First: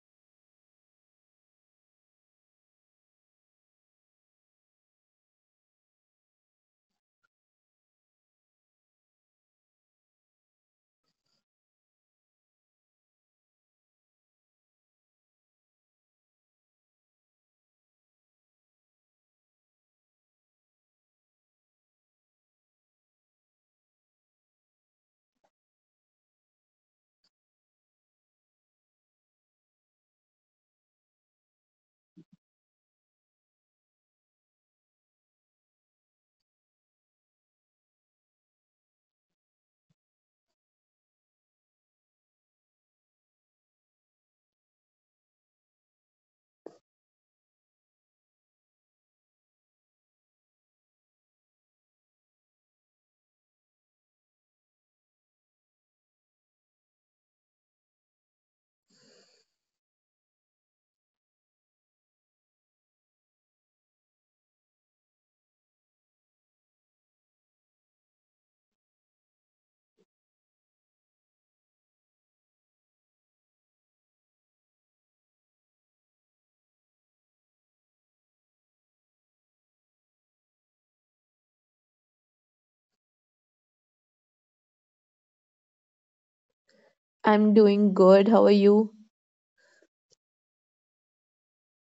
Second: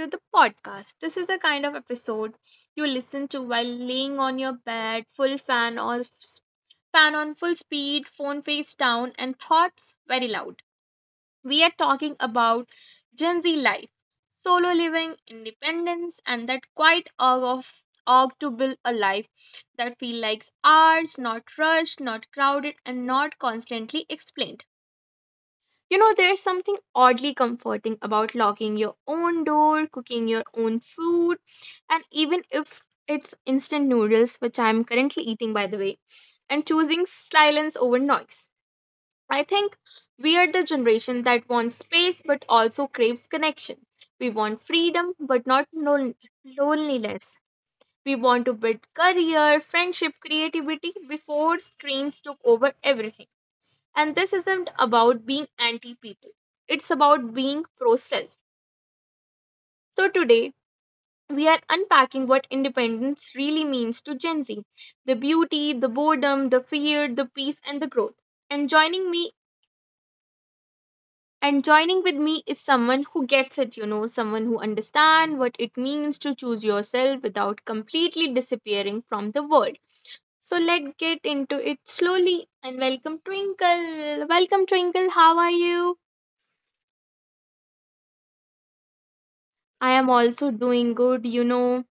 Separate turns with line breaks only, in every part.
to the podcast. This is a kind of episode you listen to while laying on your bed, full fan or fan on full speed, phone face down, and thoughts very loud. We are talking about Gen Z life, solo living, independence, and that quiet urge to build a life that feels like ours, not rushed, not crowded, and not constantly explained. There's something oddly comforting about locking your own door, cooking your own food, and even if it's instant noodles, which I'm currently eating by the way, and choosing silence over noise. I think we are the generation that wants space but also craves connection. We want freedom but not loneliness. We want to build career, friendship, creativity before screens took over everything. And this isn't about being anti people, it's about being pro self. So today, we are unpacking what independence really means to Gen Z: the beauty, the boredom, the fear, the peace, and the growth. And joining me and joining with me is someone who gets it, someone who understands what it means to choose yourself without completely disappearing from the world. So let's get into it slowly and welcome Twinkle. Welcome Twinkle, how are you?
I'm doing good. How are you?
I am also doing good.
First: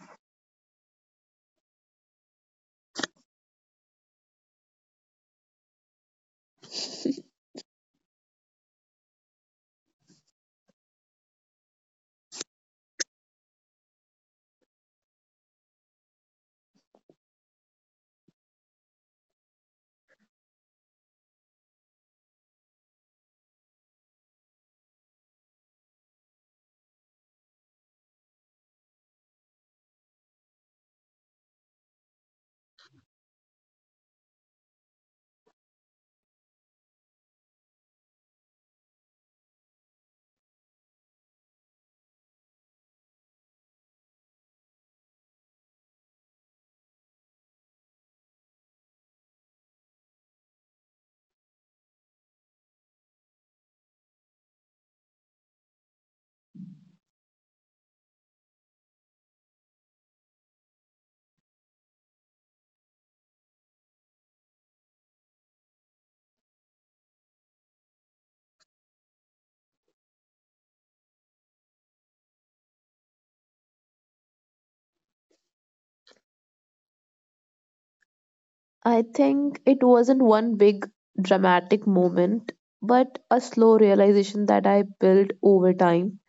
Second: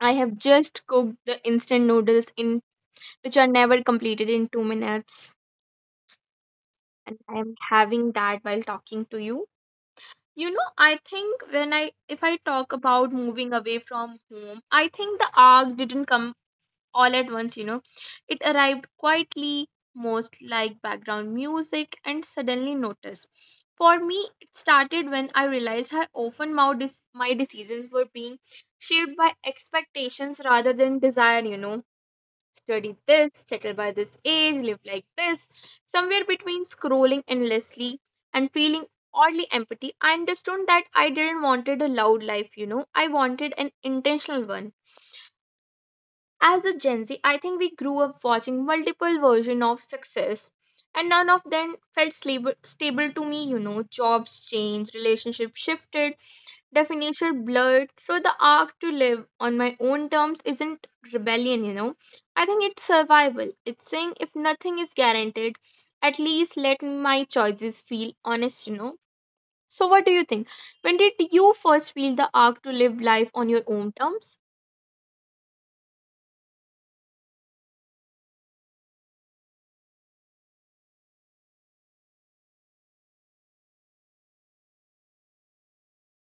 I have just cooked the instant noodles in which are never completed in 2 minutes and I am having that while talking to you. I think when I if I talk about moving away from home, I think the arc didn't come all at once. It arrived quietly, most like background music, and suddenly noticed. For me, it started when I realized how often my decisions were being shaped by expectations rather than desire. Study this, settle by this age, live like this. Somewhere between scrolling endlessly and feeling oddly empty, I understood that I didn't wanted a loud life. I wanted an intentional one. As a Gen Z, I think we grew up watching multiple versions of success, and none of them felt stable to me. Jobs changed, relationships shifted, definition blurred. So the arc to live on my own terms isn't rebellion. I think it's survival. It's saying if nothing is guaranteed, at least let my choices feel honest. So what do you think? When did you first feel the arc to live life on your own terms?
I think it wasn't one big dramatic moment, but a slow realization that I built over time.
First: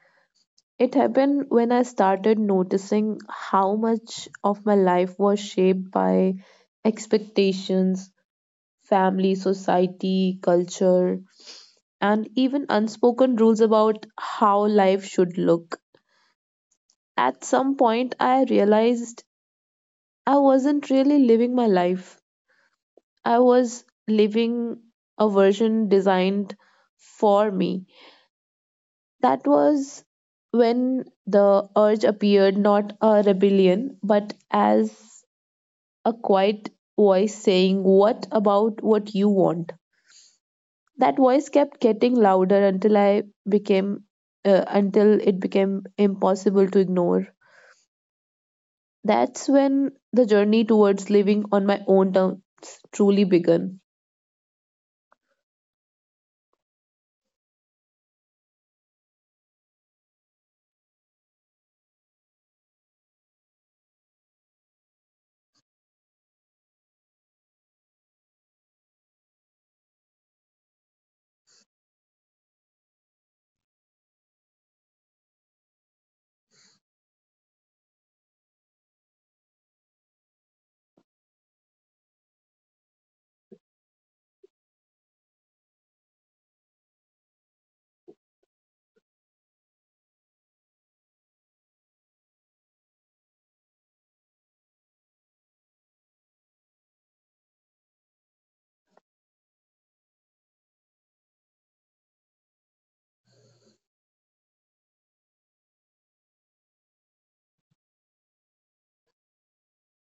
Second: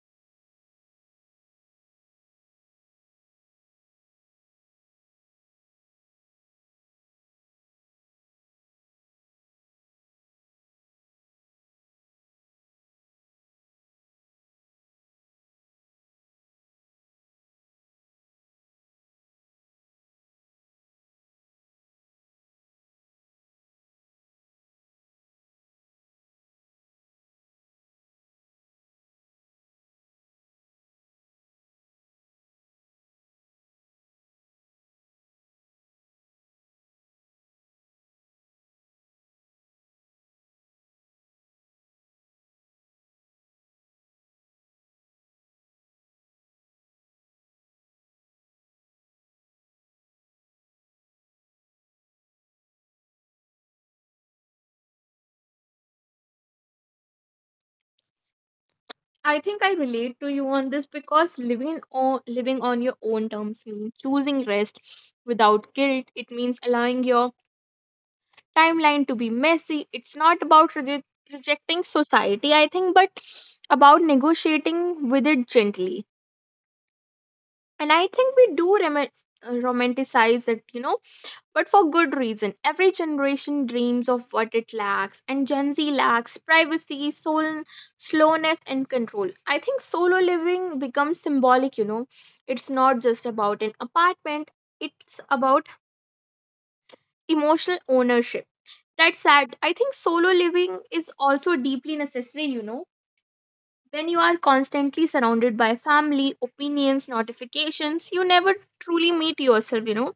It happened when I started noticing how much of my life was shaped by expectations, family, society, culture, and even unspoken rules about how life should look. At some point, I realized I wasn't really living my life. I was living a version designed for me. That was when the urge appeared, not a rebellion, but as a quiet voice saying, what about what you want? That voice kept getting louder until until it became impossible to ignore. That's when the journey towards living on my own terms truly began.
I think I relate to you on this because living on your own terms means choosing rest without guilt. It means allowing your timeline to be messy. It's not about rejecting society, I think, but about negotiating with it gently. And I think we do romanticize it, but for good reason. Every generation dreams of what it lacks, and Gen Z lacks privacy, soul, slowness, and control. I think solo living becomes symbolic. It's not just about an apartment, it's about emotional ownership. That's sad. I think solo living is also deeply necessary. When you are constantly surrounded by family, opinions, notifications, you never truly meet yourself.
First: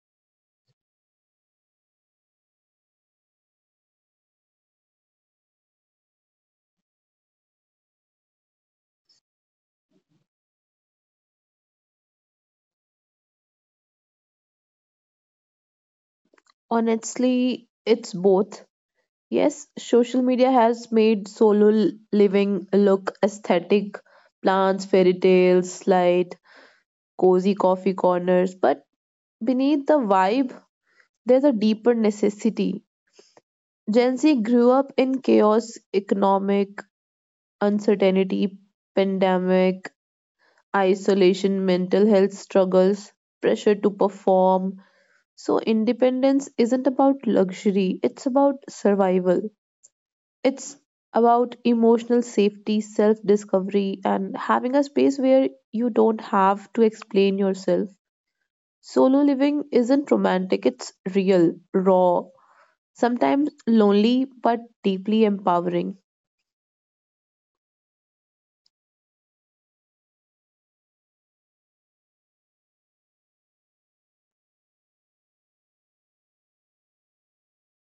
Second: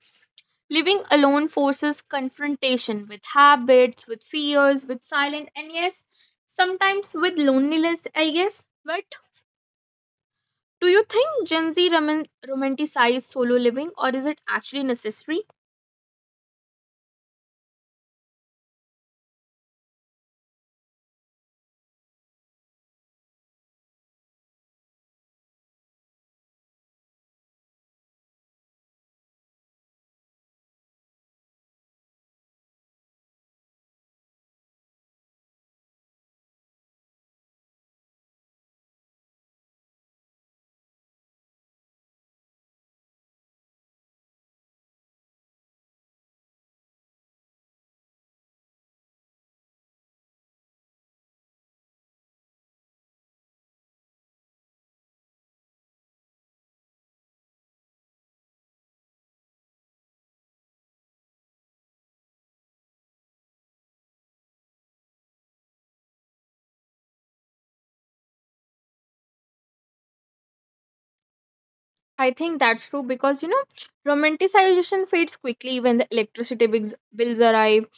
Living alone forces confrontation with habits, with fears, with silence, and yes, sometimes with loneliness, I guess. But do you think Gen Z romanticize solo living or is it actually necessary?
Honestly, it's both. Yes, social media has made living look aesthetic, plants, fairy tales, light, cozy coffee corners, but beneath the vibe, there's a deeper necessity. Gen Z grew up in chaos, economic uncertainty, pandemic, isolation, mental health struggles, pressure to perform. So, independence isn't about luxury, it's about survival. It's about emotional safety, self discovery, and having a space where you don't have to explain yourself. Solo living isn't romantic, it's real, raw, sometimes lonely, but deeply empowering.
I think that's true because romanticization fades quickly when the electricity bills arrive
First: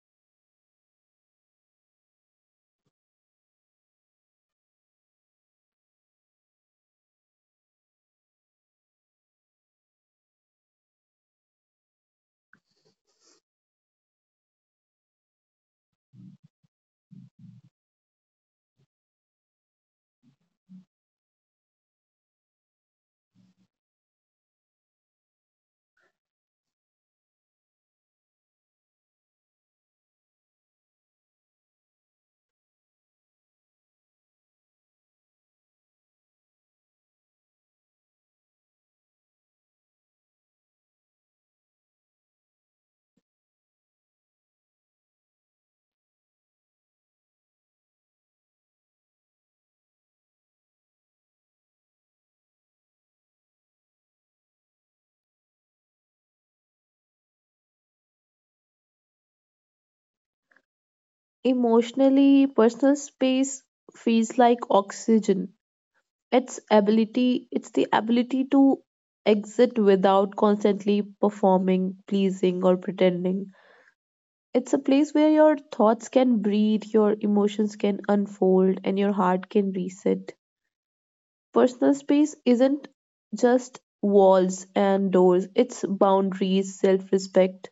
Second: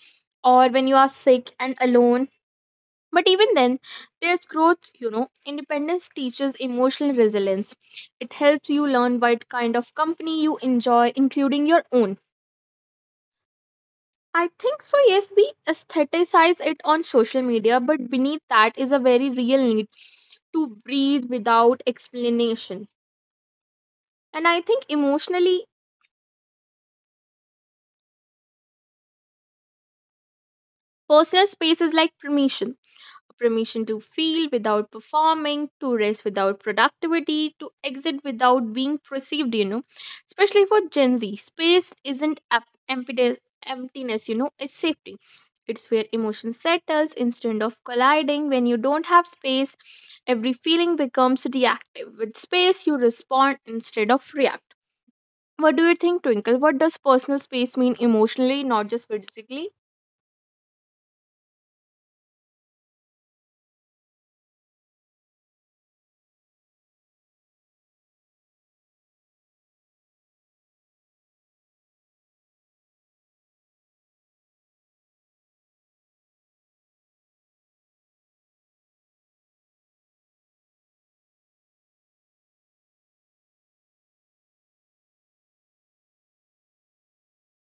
or when you are sick and alone. But even then, there's growth. Independence teaches emotional resilience. It helps you learn what kind of company you enjoy, including your own. I think so, yes, we aestheticize it on social media, but beneath that is a very real need to breathe without explanation. And I think emotionally, personal space is like permission to feel without performing, to rest without productivity, to exit without being perceived. Especially for Gen Z, space isn't emptiness, it's safety. It's where emotion settles instead of colliding. When you don't have space, every feeling becomes reactive. With space, you respond instead of react. What do you think, Twinkle? What does personal space mean emotionally, not just physically?
Emotionally, personal space feels like oxygen. It's the ability to exit without constantly performing, pleasing, or pretending. It's a place where your thoughts can breathe, your emotions can unfold, and your heart can reset. Personal space isn't just walls and doors, it's boundaries, self respect,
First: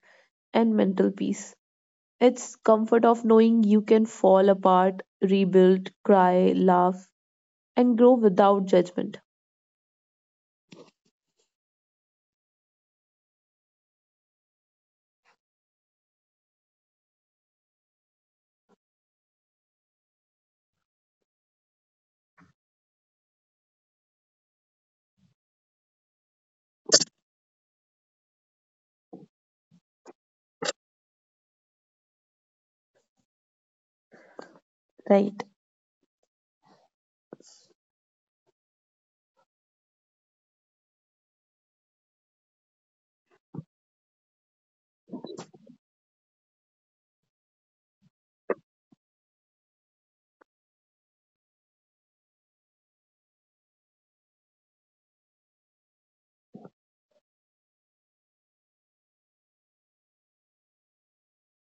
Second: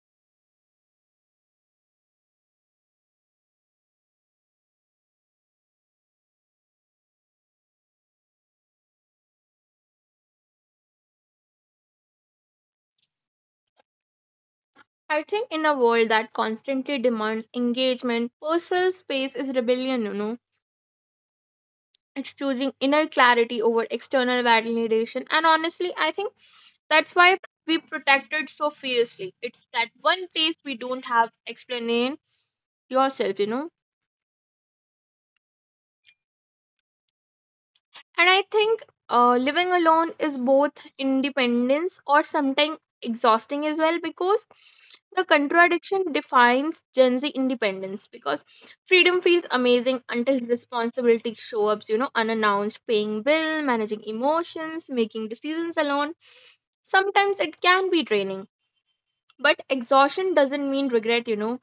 and mental peace. It's comfort of knowing you can fall apart, rebuild, cry, laugh, and grow without judgment.
I think in a world that constantly demands engagement, personal space is rebellion. It's choosing inner clarity over external validation. And honestly, I think that's why we protect it so fiercely. It's that one place we don't have explain yourself.
Right.
And I think living alone is both independence or sometimes exhausting as well because the contradiction defines Gen Z independence because freedom feels amazing until responsibility shows up, unannounced, paying bill, managing emotions, making decisions alone. Sometimes it can be draining, but exhaustion doesn't mean regret,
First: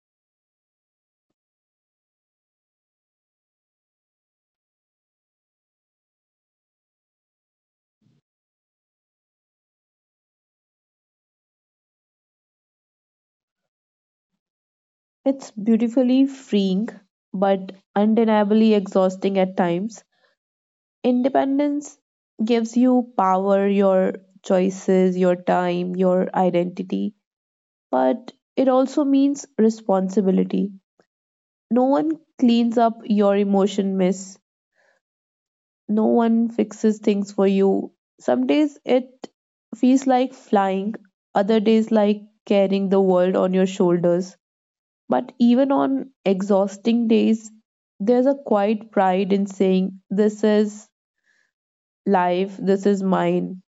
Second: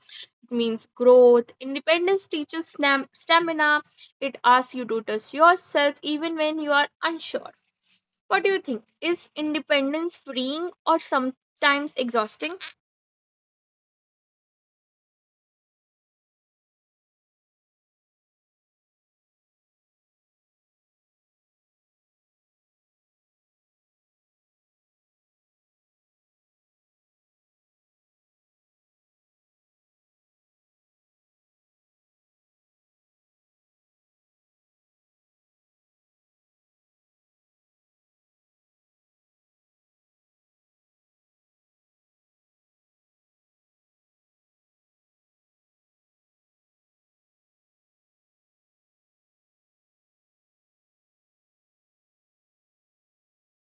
it means growth. Independence teaches stamina, it asks you to trust yourself even when you are unsure. What do you think? Is independence freeing or sometimes exhausting?
It's beautifully freeing, but undeniably exhausting at times. Independence gives you power, your choices, your time, your identity, but it also means responsibility. No one cleans up your emotion mess, no one fixes things for you. Some days it feels like flying, other days like carrying the world on your shoulders. But even on exhausting days, there's a quiet pride in saying, this is life, this is mine.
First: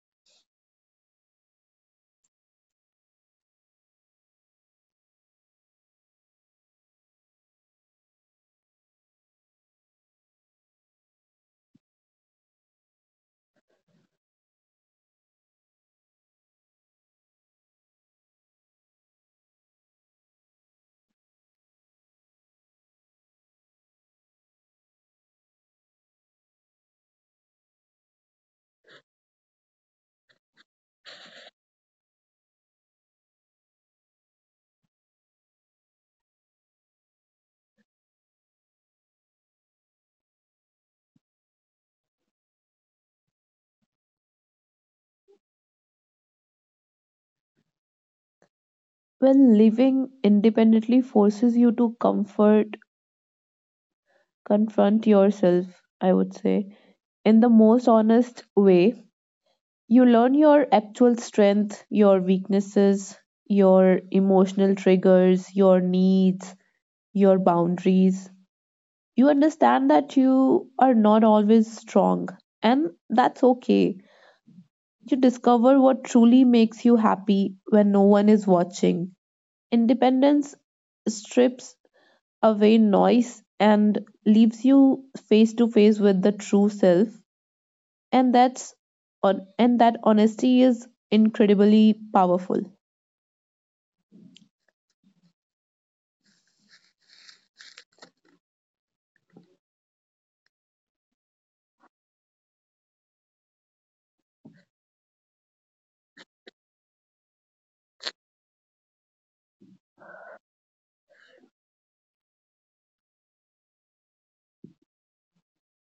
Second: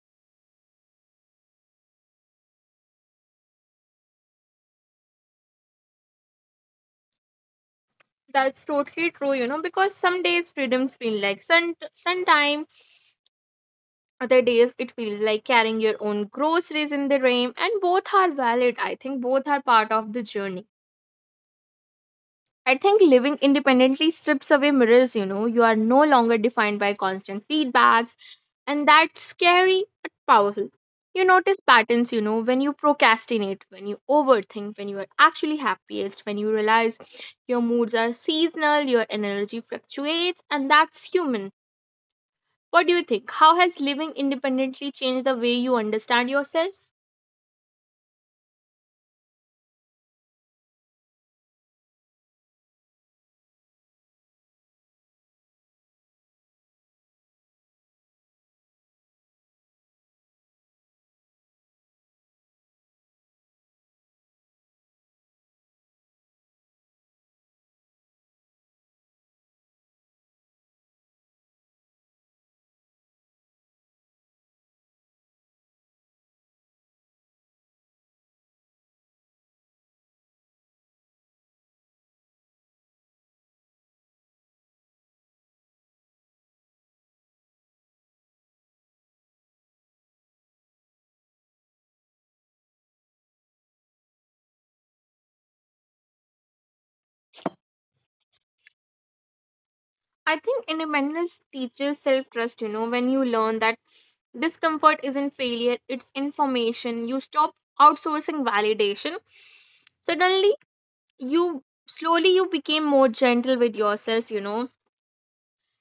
That's totally true, because some days freedoms feel like sun time, other days it feels like carrying your own groceries in the rain, and both are valid. I think both are part of the journey. I think living independently strips away mirrors, you know. You are no longer defined by constant feedbacks, and that's scary but powerful. You notice patterns, when you procrastinate, when you overthink, when you are actually happiest, when you realize your moods are seasonal, your energy fluctuates, and that's human. What do you think? How has living independently changed the way you understand yourself?
Well, living independently forces you to confront yourself, I would say, in the most honest way. You learn your actual strength, your weaknesses, your emotional triggers, your needs, your boundaries. You understand that you are not always strong, and that's okay. You discover what truly makes you happy when no one is watching. Independence strips away noise and leaves you face to face with the true self, and that's on and that honesty is incredibly powerful.
I think independence teaches self trust, when you learn that discomfort isn't failure, it's information. You stop outsourcing validation. Suddenly, you slowly you became more gentle with yourself.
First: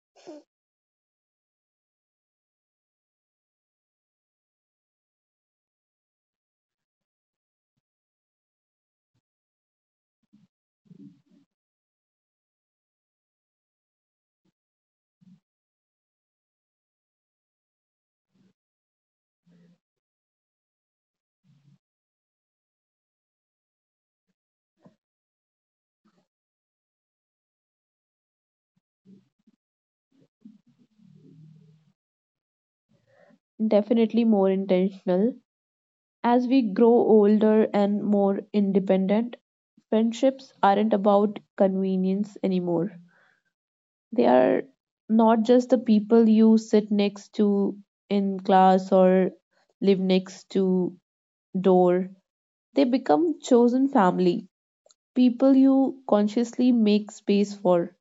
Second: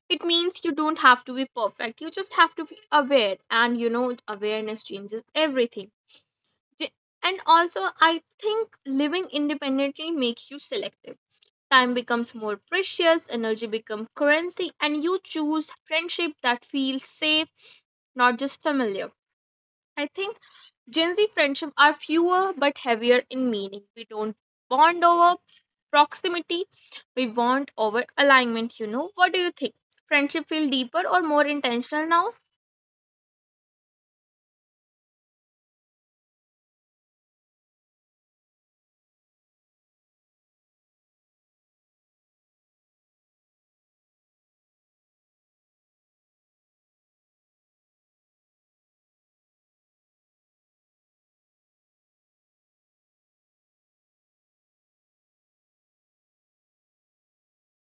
It means you don't have to be perfect. You just have to be aware, and awareness changes everything. J- And also, I think living independently makes you selective. Time becomes more precious, energy becomes currency, and you choose friendship that feels safe, not just familiar. I think Gen Z friendships are fewer but heavier in meaning. We don't bond over proximity, we bond over alignment. What do you think? Friendship feel deeper or more intentional now?
Definitely more intentional. As we grow older and more independent, friendships aren't about convenience anymore. They are not just the people you sit next to in class or live next to door. They become chosen family, people you consciously make space for.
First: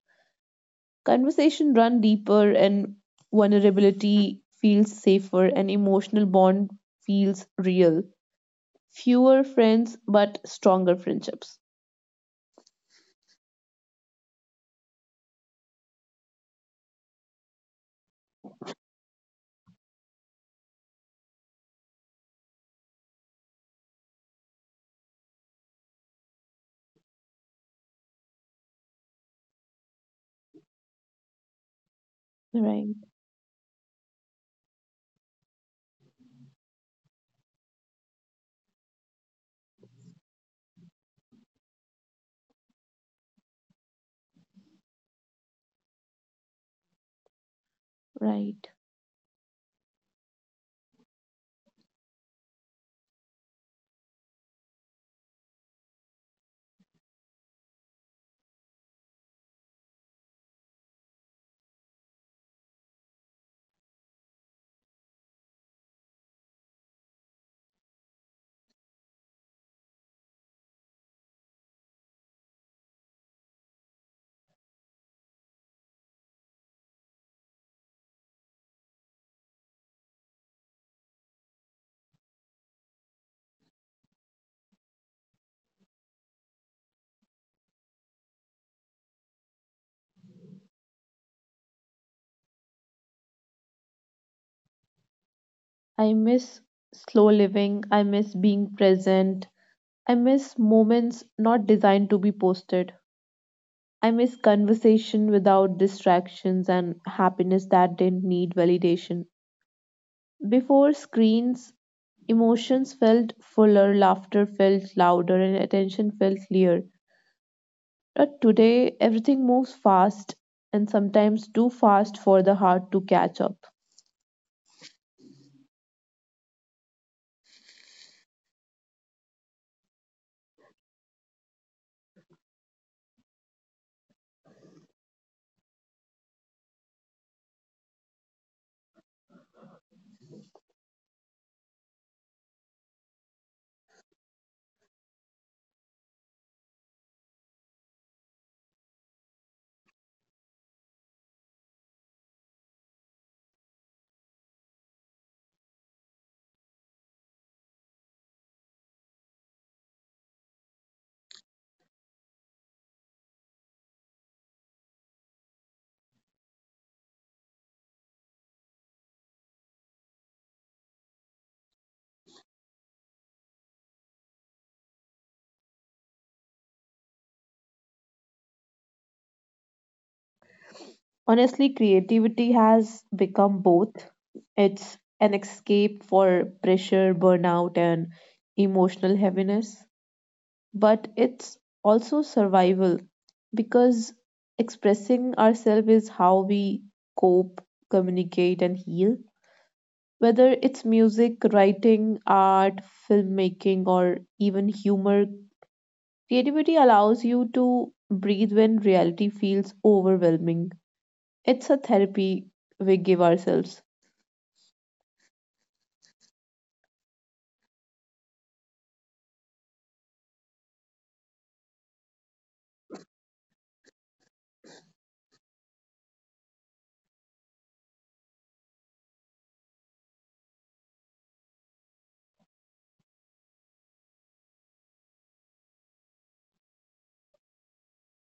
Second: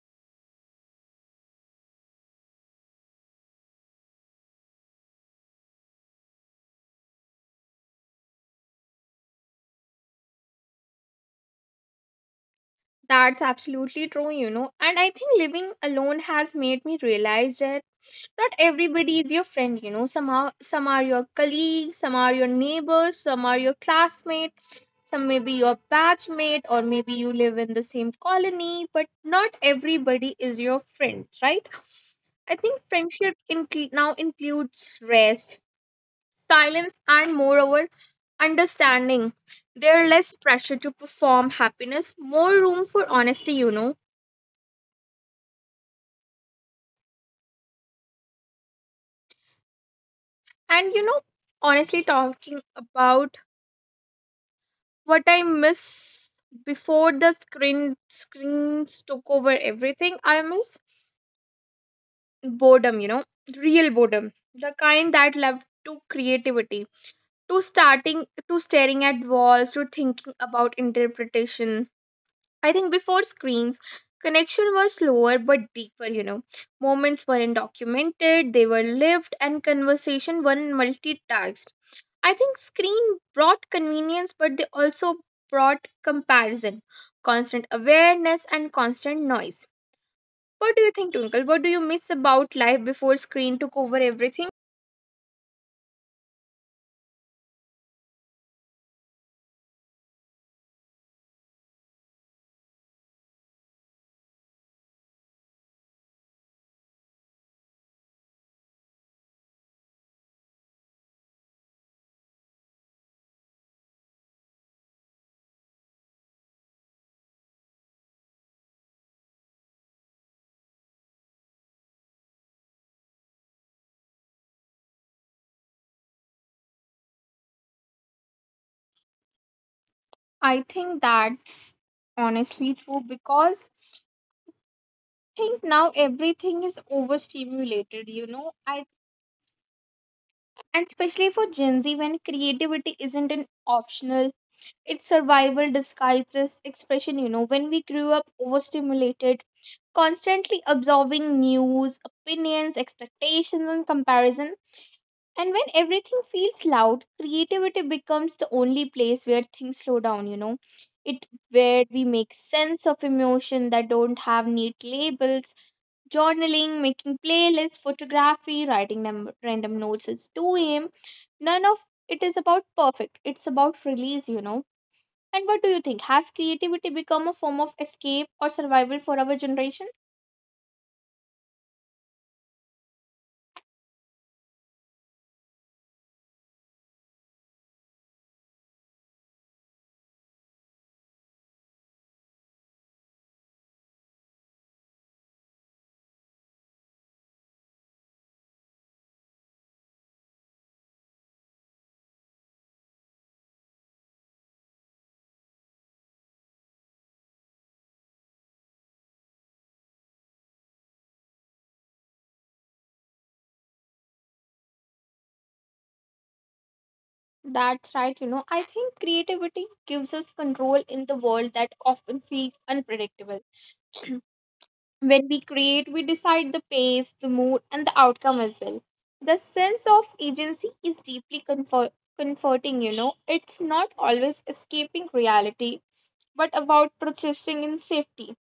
Conversation run deeper and vulnerability feels safer and emotional bond feels real. Fewer friends but stronger friendships.
That's absolutely true. And I think living alone has made me realize that not everybody is your friend. Some are your colleagues, some are your neighbors, some are your classmates, some may be your batchmate, or maybe you live in the same colony, but not everybody is your friend, right? I think
Right,
friendship now includes rest, silence, and moreover understanding. There are less pressure to perform happiness, more room for honesty.
right.
And honestly talking about what I miss before the screens took over everything. I miss boredom, real boredom, the kind that led to creativity, to starting, to staring at walls, to thinking about interpretation. I think before screens, connection was slower but deeper. Moments weren't documented; they were lived, and conversation weren't multitasked. I think screen brought convenience, but they also brought comparison, constant awareness, and constant noise. What do you think, Twinkle? What do you miss about life before screen took over everything?
I miss slow living. I miss being present. I miss moments not designed to be posted. I miss conversation without distractions and happiness that didn't need validation. Before screens, emotions felt fuller, laughter felt louder, and attention felt clear. But today, everything moves fast and sometimes too fast for the heart to catch up.
I think that's honestly true because think now everything is overstimulated. I and especially for Gen Z when creativity isn't an optional. It's survival disguised as expression. When we grew up overstimulated, constantly absorbing news, opinions, expectations, and comparison, and when everything feels loud, creativity becomes the only place where things slow down. It where we make sense of emotion that don't have neat labels, journaling, making playlists, photography, writing random notes. It's 2 a.m. None of it is about perfect. It's about release. And what do you think? Has creativity become a form of escape or survival for our generation?
Honestly, creativity has become both. It's an escape for pressure, burnout, and emotional heaviness, but it's also survival because expressing ourselves is how we cope, communicate, and heal. Whether it's music, writing, art, filmmaking, or even humor, creativity allows you to breathe when reality feels overwhelming. It's a therapy we give ourselves.
That's right. I think creativity gives us control in the world that often feels unpredictable. When we create, we decide the pace, the mood, and the outcome as well. The sense of agency is deeply comforting. It's not always escaping reality, but about processing in safety.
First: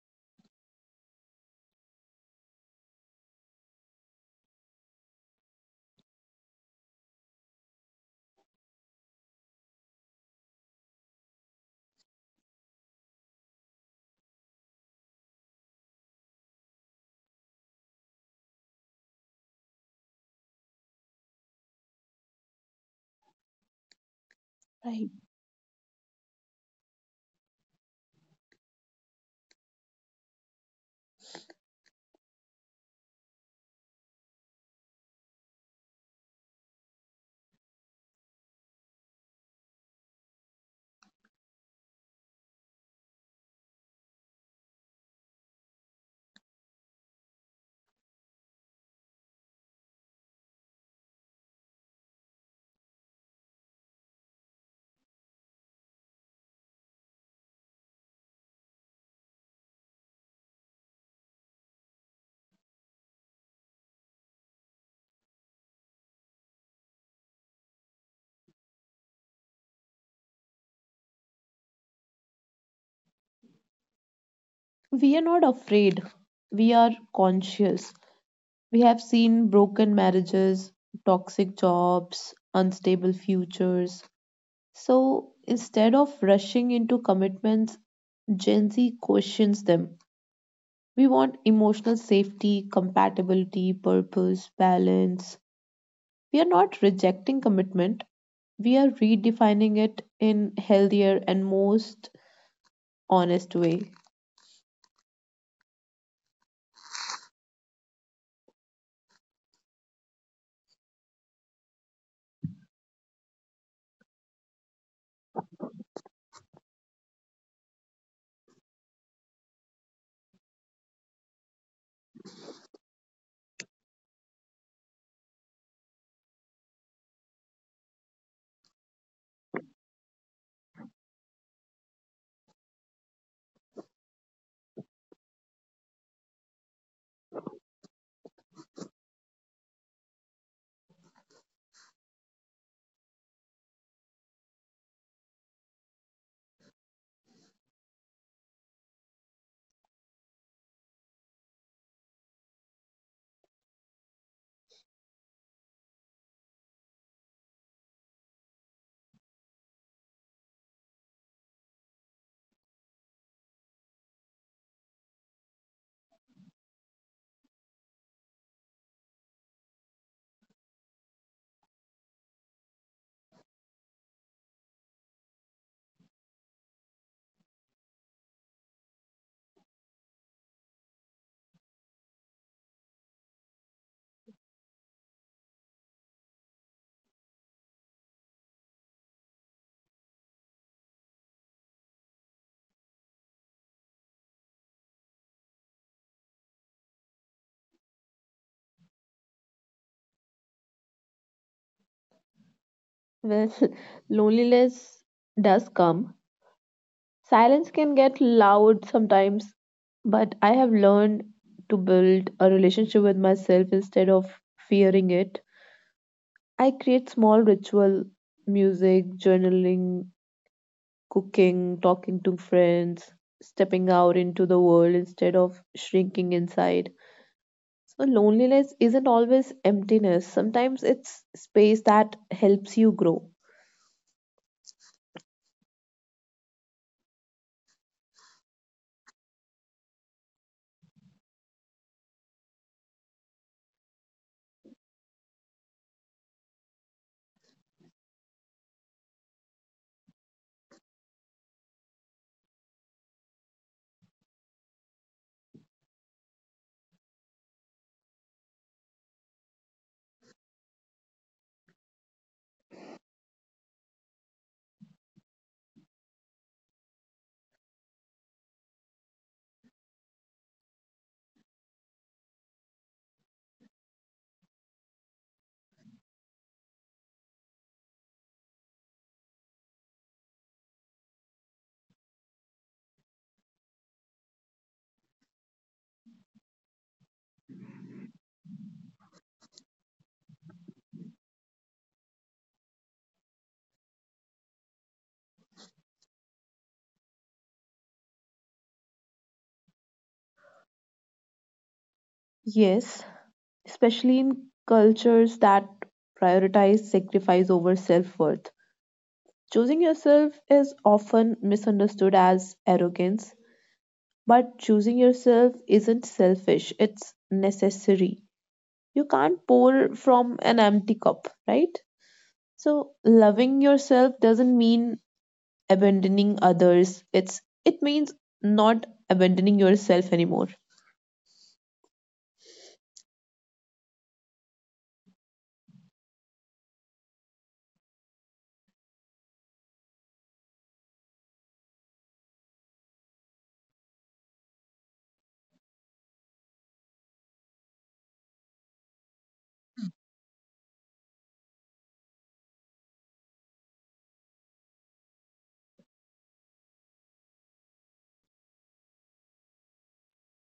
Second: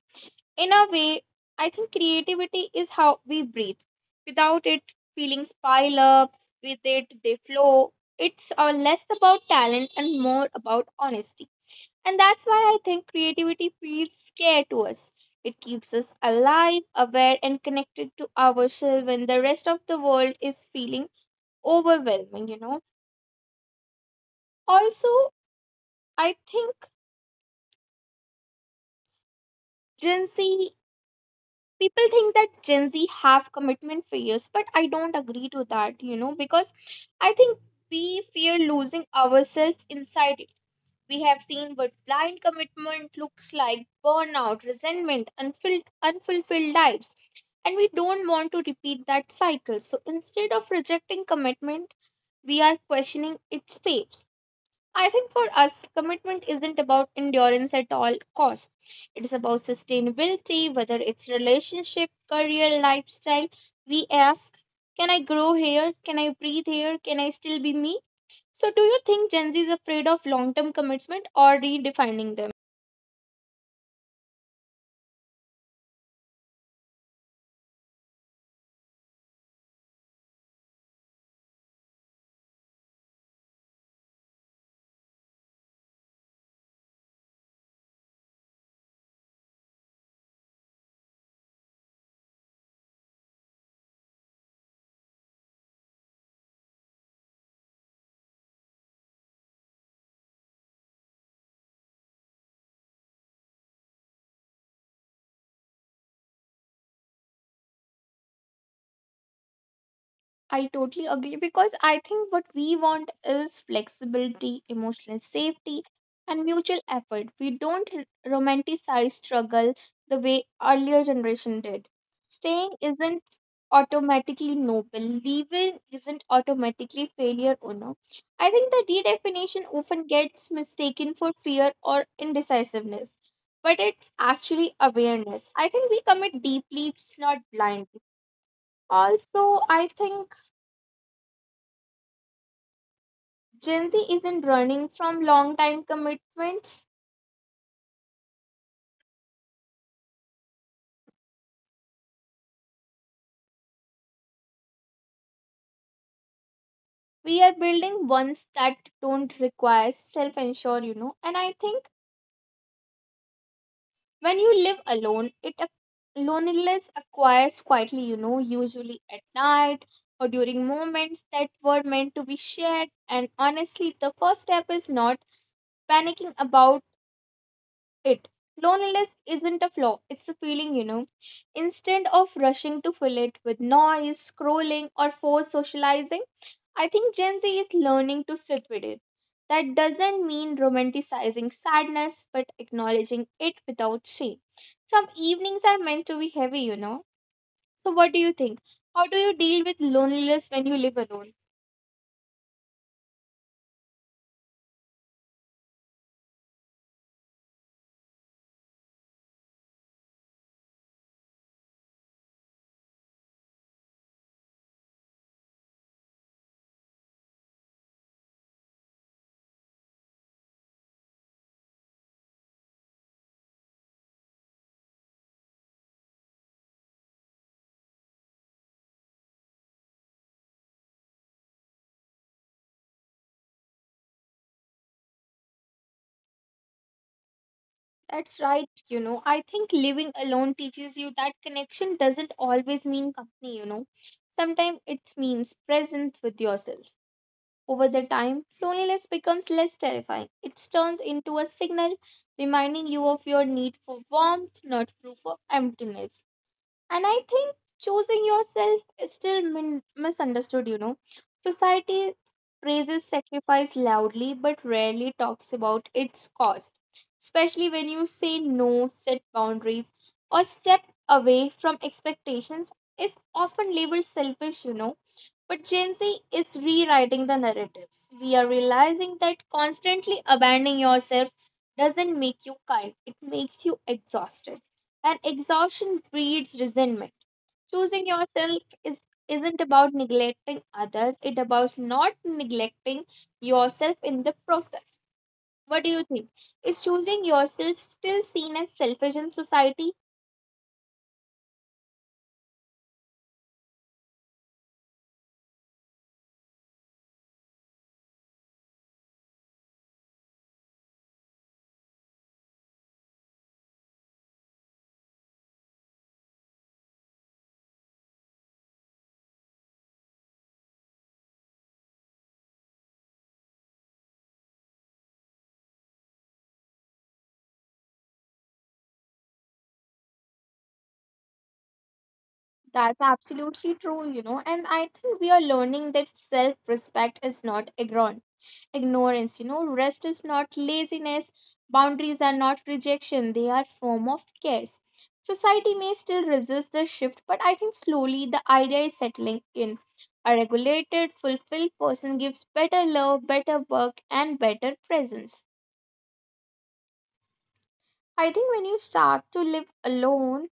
In a way, I think creativity is how we breathe. Without it, feelings pile up, with it, they flow. It's less about talent and more about honesty. And that's why I think creativity feels scared to us. It keeps us alive, aware, and connected to ourselves when the rest of the world is feeling overwhelming. Also,
Right.
I think Gen Z people think that Gen Z have commitment fears, but I don't agree to that, because I think we fear losing ourselves inside it. We have seen what blind commitment looks like: burnout, resentment, unfilled unfulfilled lives, and we don't want to repeat that cycle. So instead of rejecting commitment, we are questioning its safe. I think for us, commitment isn't about endurance at all costs. It is about sustainability, whether it's relationship, career, lifestyle. We ask, can I grow here? Can I breathe here? Can I still be me? So, do you think Gen Z is afraid of long term commitment or redefining them?
We are not afraid, we are conscious. We have seen broken marriages, toxic jobs, unstable futures. So instead of rushing into commitments, Gen Z questions them. We want emotional safety, compatibility, purpose, balance. We are not rejecting commitment, we are redefining it in healthier and most honest way.
I totally agree, because I think what we want is flexibility, emotional safety, and mutual effort. We don't r- romanticize struggle the way earlier generation did. Staying isn't automatically noble, leaving isn't automatically failure or no. I think the redefinition often gets mistaken for fear or indecisiveness, but it's actually awareness. I think we commit deeply, it's not blindly. Also, I think Gen Z isn't running from long time commitments. We are building ones that don't require self ensure. And I think when you live alone, loneliness acquires quietly, usually at night or during moments that were meant to be shared. And honestly, the first step is not panicking about it. Loneliness isn't a flaw, it's a feeling. Instead of rushing to fill it with noise, scrolling, or forced socializing, I think Gen Z is learning to sit with it. That doesn't mean romanticizing sadness, but acknowledging it without shame. Some evenings are meant to be heavy, you know. So, what do you think? How do you deal with loneliness when you live alone?
Well, loneliness does come. Silence can get loud sometimes, but I have learned to build a relationship with myself instead of fearing it. I create small ritual, music, journaling, cooking, talking to friends, stepping out into the world instead of shrinking inside. So loneliness isn't always emptiness. Sometimes it's space that helps you grow.
That's right. I think living alone teaches you that connection doesn't always mean company. Sometimes it means presence with yourself. Over the time, loneliness becomes less terrifying. It turns into a signal reminding you of your need for warmth, not proof of emptiness. And I think choosing yourself is still misunderstood. Society praises sacrifice loudly but rarely talks about its cost, especially when you say no, set boundaries, or step away from expectations. Is often labeled selfish. But Gen Z is rewriting the narratives. We are realizing that constantly abandoning yourself doesn't make you kind, it makes you exhausted, and exhaustion breeds resentment. Choosing yourself is isn't about neglecting others, it about not neglecting yourself in the process. What do you think? Is choosing yourself still seen as selfish in society?
Yes, especially in cultures that prioritize sacrifice over self-worth. Choosing yourself is often misunderstood as arrogance, but choosing yourself isn't selfish, it's necessary. You can't pour from an empty cup, right? So loving yourself doesn't mean abandoning others. It means not abandoning yourself anymore.
That's absolutely true, and I think we are learning that self respect is not ignorant ignorance you know Rest is not laziness. Boundaries are not rejection, they are form of cares. Society may still resist the shift, but I think slowly the idea is settling in. A regulated fulfilled person gives better love, better work, and better presence. I think when you start to live alone,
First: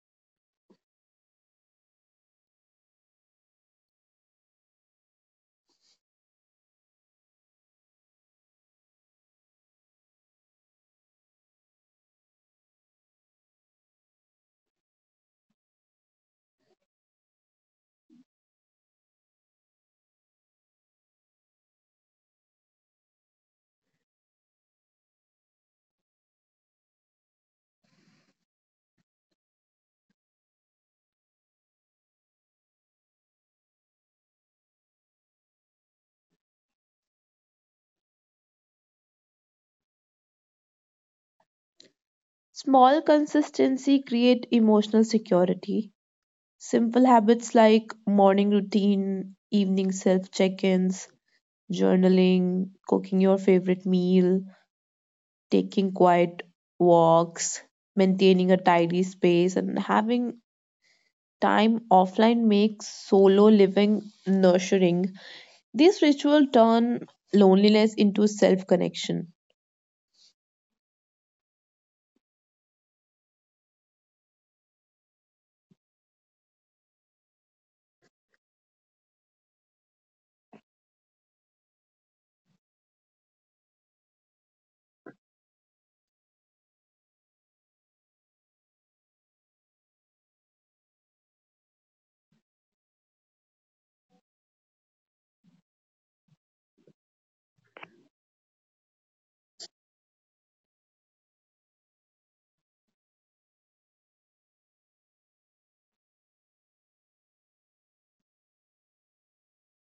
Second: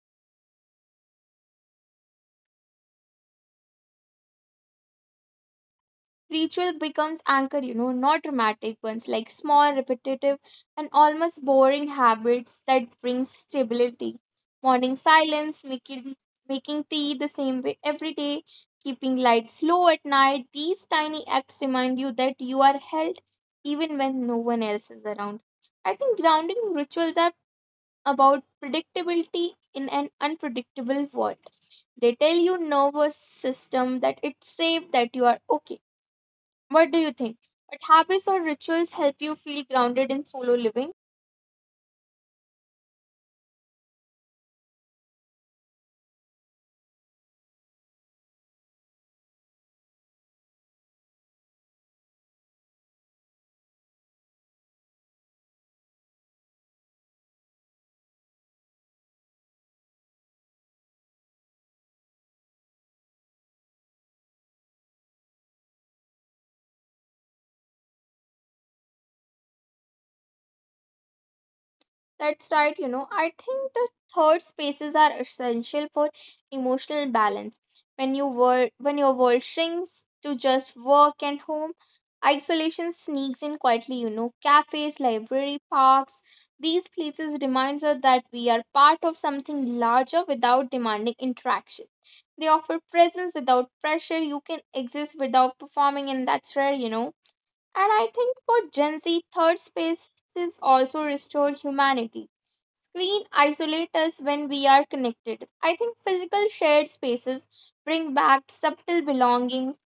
ritual becomes anchor, not dramatic ones, like small, repetitive, and almost boring habits that bring stability. Morning silence, making tea the same way every day, keeping lights low at night. These tiny acts remind you that you are held even when no one else is around. I think grounding rituals are about predictability in an unpredictable world. They tell your nervous system that it's safe, that you are okay. What do you think? What habits or rituals help you feel grounded in solo living?
Small consistency create emotional security. Simple habits like morning routine, evening self-check-ins, journaling, cooking your favorite meal, taking quiet walks, maintaining a tidy space, and having time offline makes solo living nurturing. These rituals turn loneliness into self connection.
That's right. I think the third spaces are essential for emotional balance. When your world shrinks to just work and home, isolation sneaks in quietly. Cafes, library, parks, these places remind us that we are part of something larger without demanding interaction. They offer presence without pressure. You can exist without performing, and that's rare. And I think for Gen Z, third spaces also restore humanity. Screen isolate us when we are connected. I think physical shared spaces bring back subtle belonging,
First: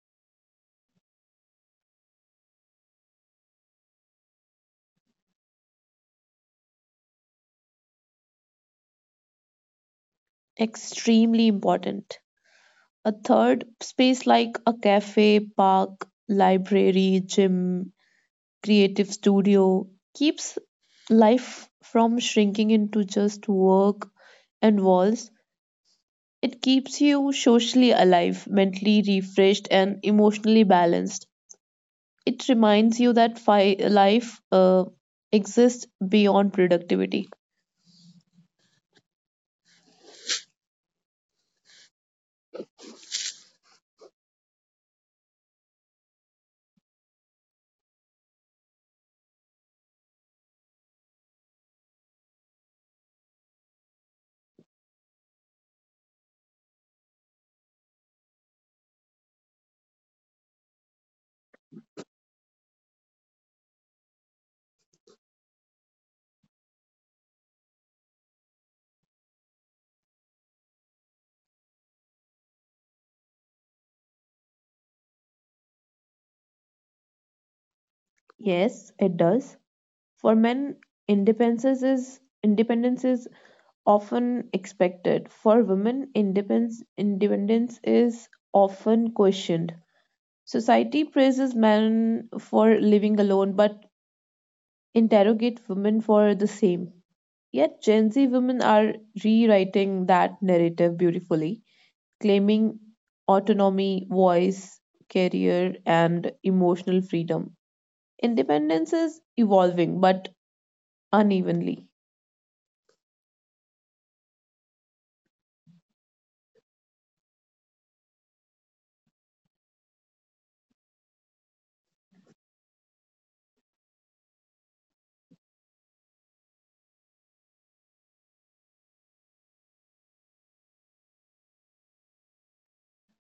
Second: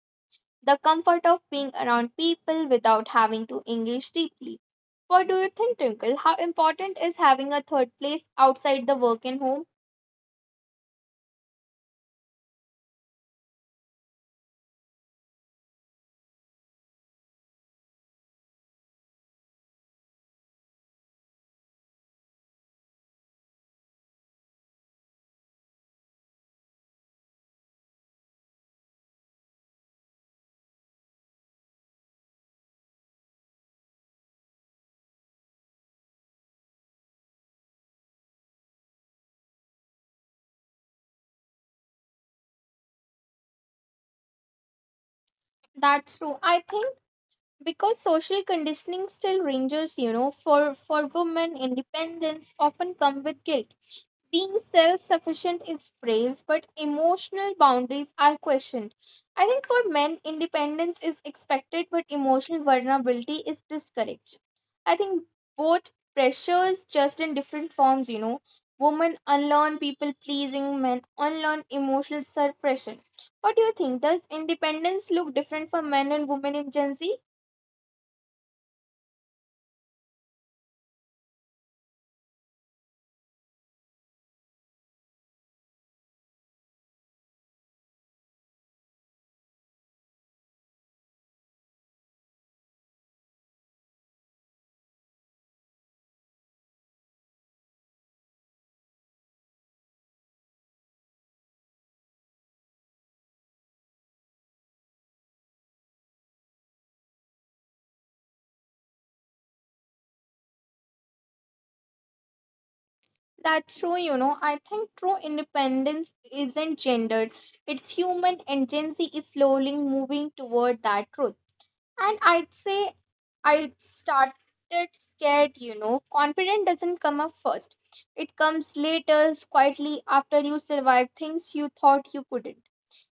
the comfort of being around people without having to engage deeply. What do you think, Twinkle? How important is having a third place outside the work and home?
Extremely important. A third space like a cafe, park, library, gym, creative studio keeps life from shrinking into just work and walls. It keeps you socially alive, mentally refreshed, and emotionally balanced. It reminds you that fi- life exists beyond productivity.
That's true. I think because social conditioning still ranges, for women, independence often come with guilt. Being self sufficient is praised, but emotional boundaries are questioned. I think for men, independence is expected, but emotional vulnerability is discouraged. I think both pressures, just in different forms. Women unlearn people pleasing, men unlearn emotional suppression. What do you think? Does independence look different for men and women in Gen Z?
Yes, it does. For men, independence is often expected. For women, independence is often questioned. Society praises men for living alone, but interrogate women for the same. Yet, Gen Z women are rewriting that narrative beautifully, claiming autonomy, voice, career, and emotional freedom. Independence is evolving but unevenly.
That's true. I think true independence isn't gendered, it's human, and Gen Z is slowly moving toward that truth. And I'd say I started scared. Confidence doesn't come up first, it comes later, quietly, after you survive things you thought you couldn't.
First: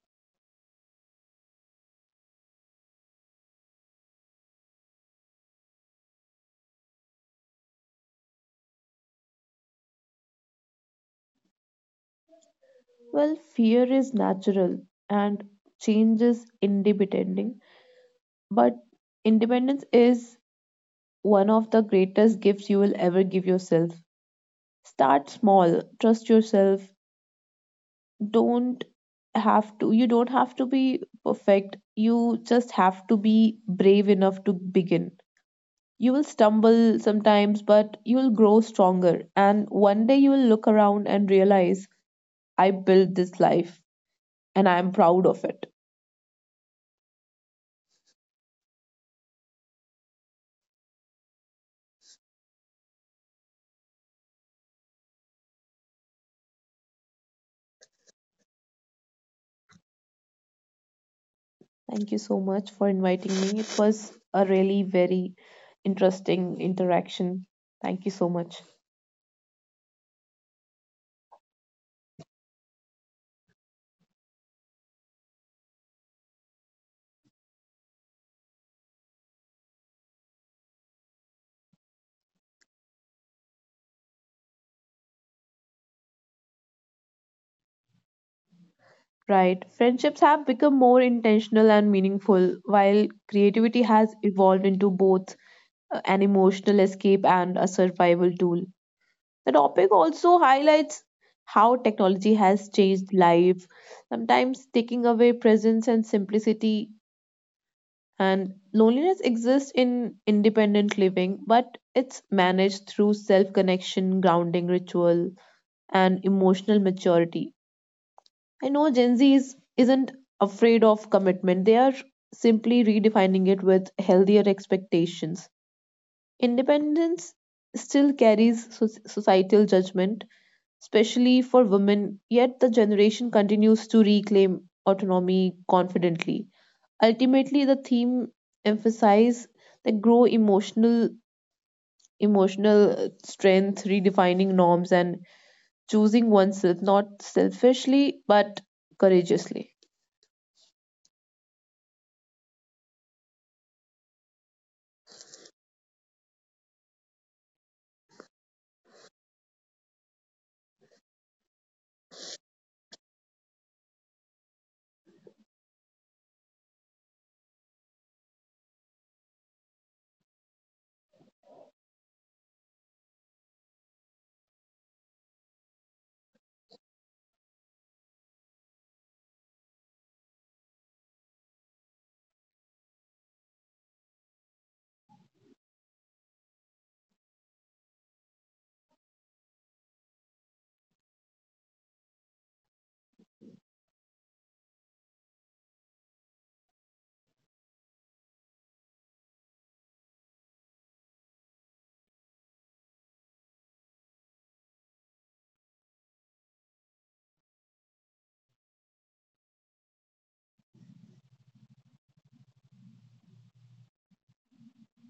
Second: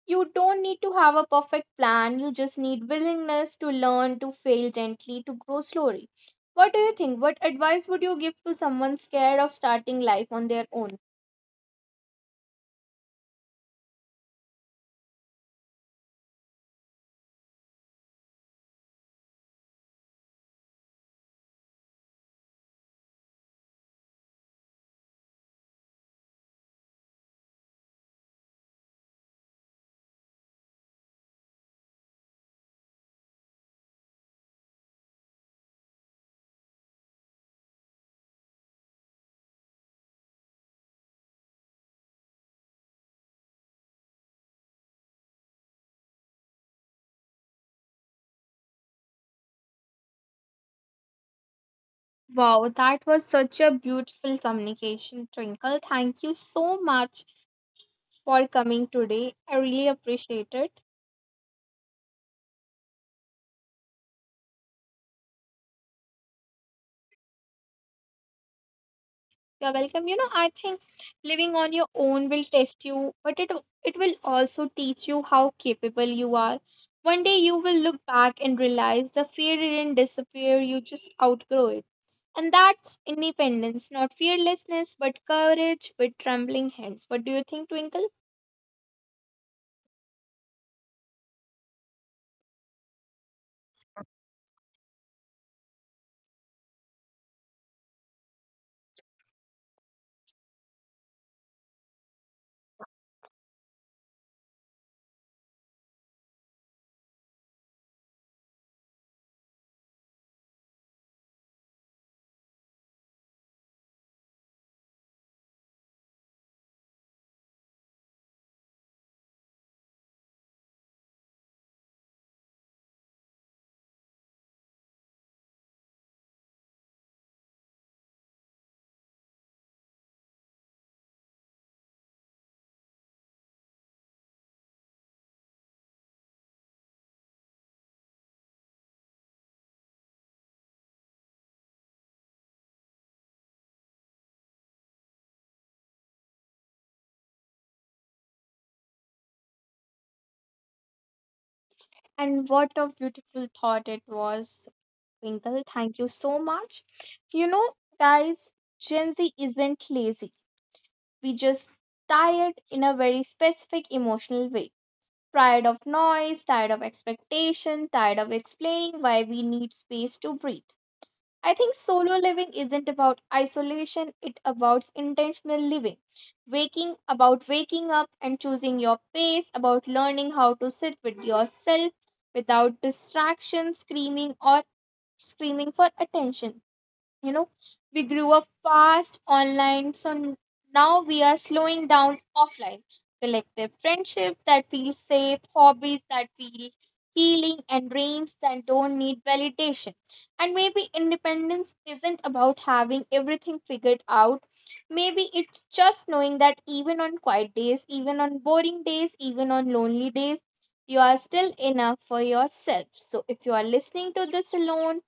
You don't need to have a perfect plan. You just need willingness to learn, to fail gently, to grow slowly. What do you think? What advice would you give to someone scared of starting life on their own?
Well, fear is natural and change is independent, but independence is one of the greatest gifts you will ever give yourself. Start small, trust yourself, don't have to you don't have to be perfect. You just have to be brave enough to begin. You will stumble sometimes, but you will grow stronger, and one day you will look around and realize I built this life and I am proud of it.
Wow, that was such a beautiful communication, Twinkle. Thank you so much for coming today. I really appreciate it.
Thank you so much for inviting me. It was a really very interesting interaction. Thank you so much.
You're welcome. You know, I think living on your own will test you, but it will also teach you how capable you are. One day you will look back and realize the fear didn't disappear, you just outgrow it. And that's independence, not fearlessness, but courage with trembling hands. What do you think, Twinkle?
Right. Friendships have become more intentional and meaningful, while creativity has evolved into both an emotional escape and a survival tool. The topic also highlights how technology has changed life, sometimes taking away presence and simplicity. And loneliness exists in independent living, but it's managed through self connection, grounding ritual, and emotional maturity. I know Gen Z isn't afraid of commitment, they are simply redefining it with healthier expectations. Independence still carries societal judgment, especially for women, yet the generation continues to reclaim autonomy confidently. Ultimately, the theme emphasizes that grow emotional emotional strength, redefining norms, and choosing oneself not selfishly but courageously.
And what a beautiful thought it was, Twinkle. Thank you so much. You know, guys, Gen Z isn't lazy. We just tie it in a very specific emotional way. Tired of noise, tired of expectation, tired of explaining why we need space to breathe. I think solo living isn't about isolation, it about intentional living. Waking up and choosing your pace, about learning how to sit with yourself without distraction, screaming for attention you know we grew up fast online, now we are slowing down offline. Collective friendship that feels safe, hobbies that feel healing, and dreams that don't need validation. And maybe independence isn't about having everything figured out. Maybe it's just knowing that even on quiet days, even on boring days, even on lonely days, you are still enough for yourself. So if you are listening to this alone,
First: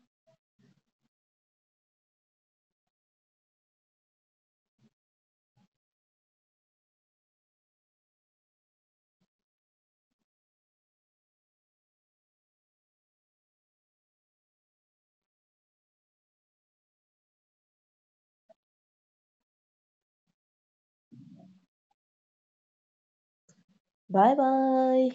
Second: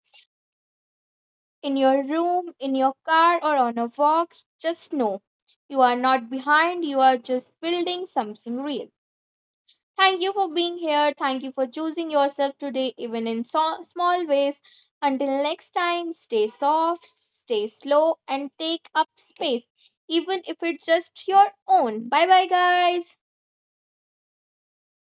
in your room, in your car, or on a walk, just know you are not behind, you are just building something real. Thank you for being here. Thank you for choosing yourself today, even in small ways. Until next time, stay soft, stay slow, and take up space, even if it's just your own. Bye bye, guys.
Bye bye.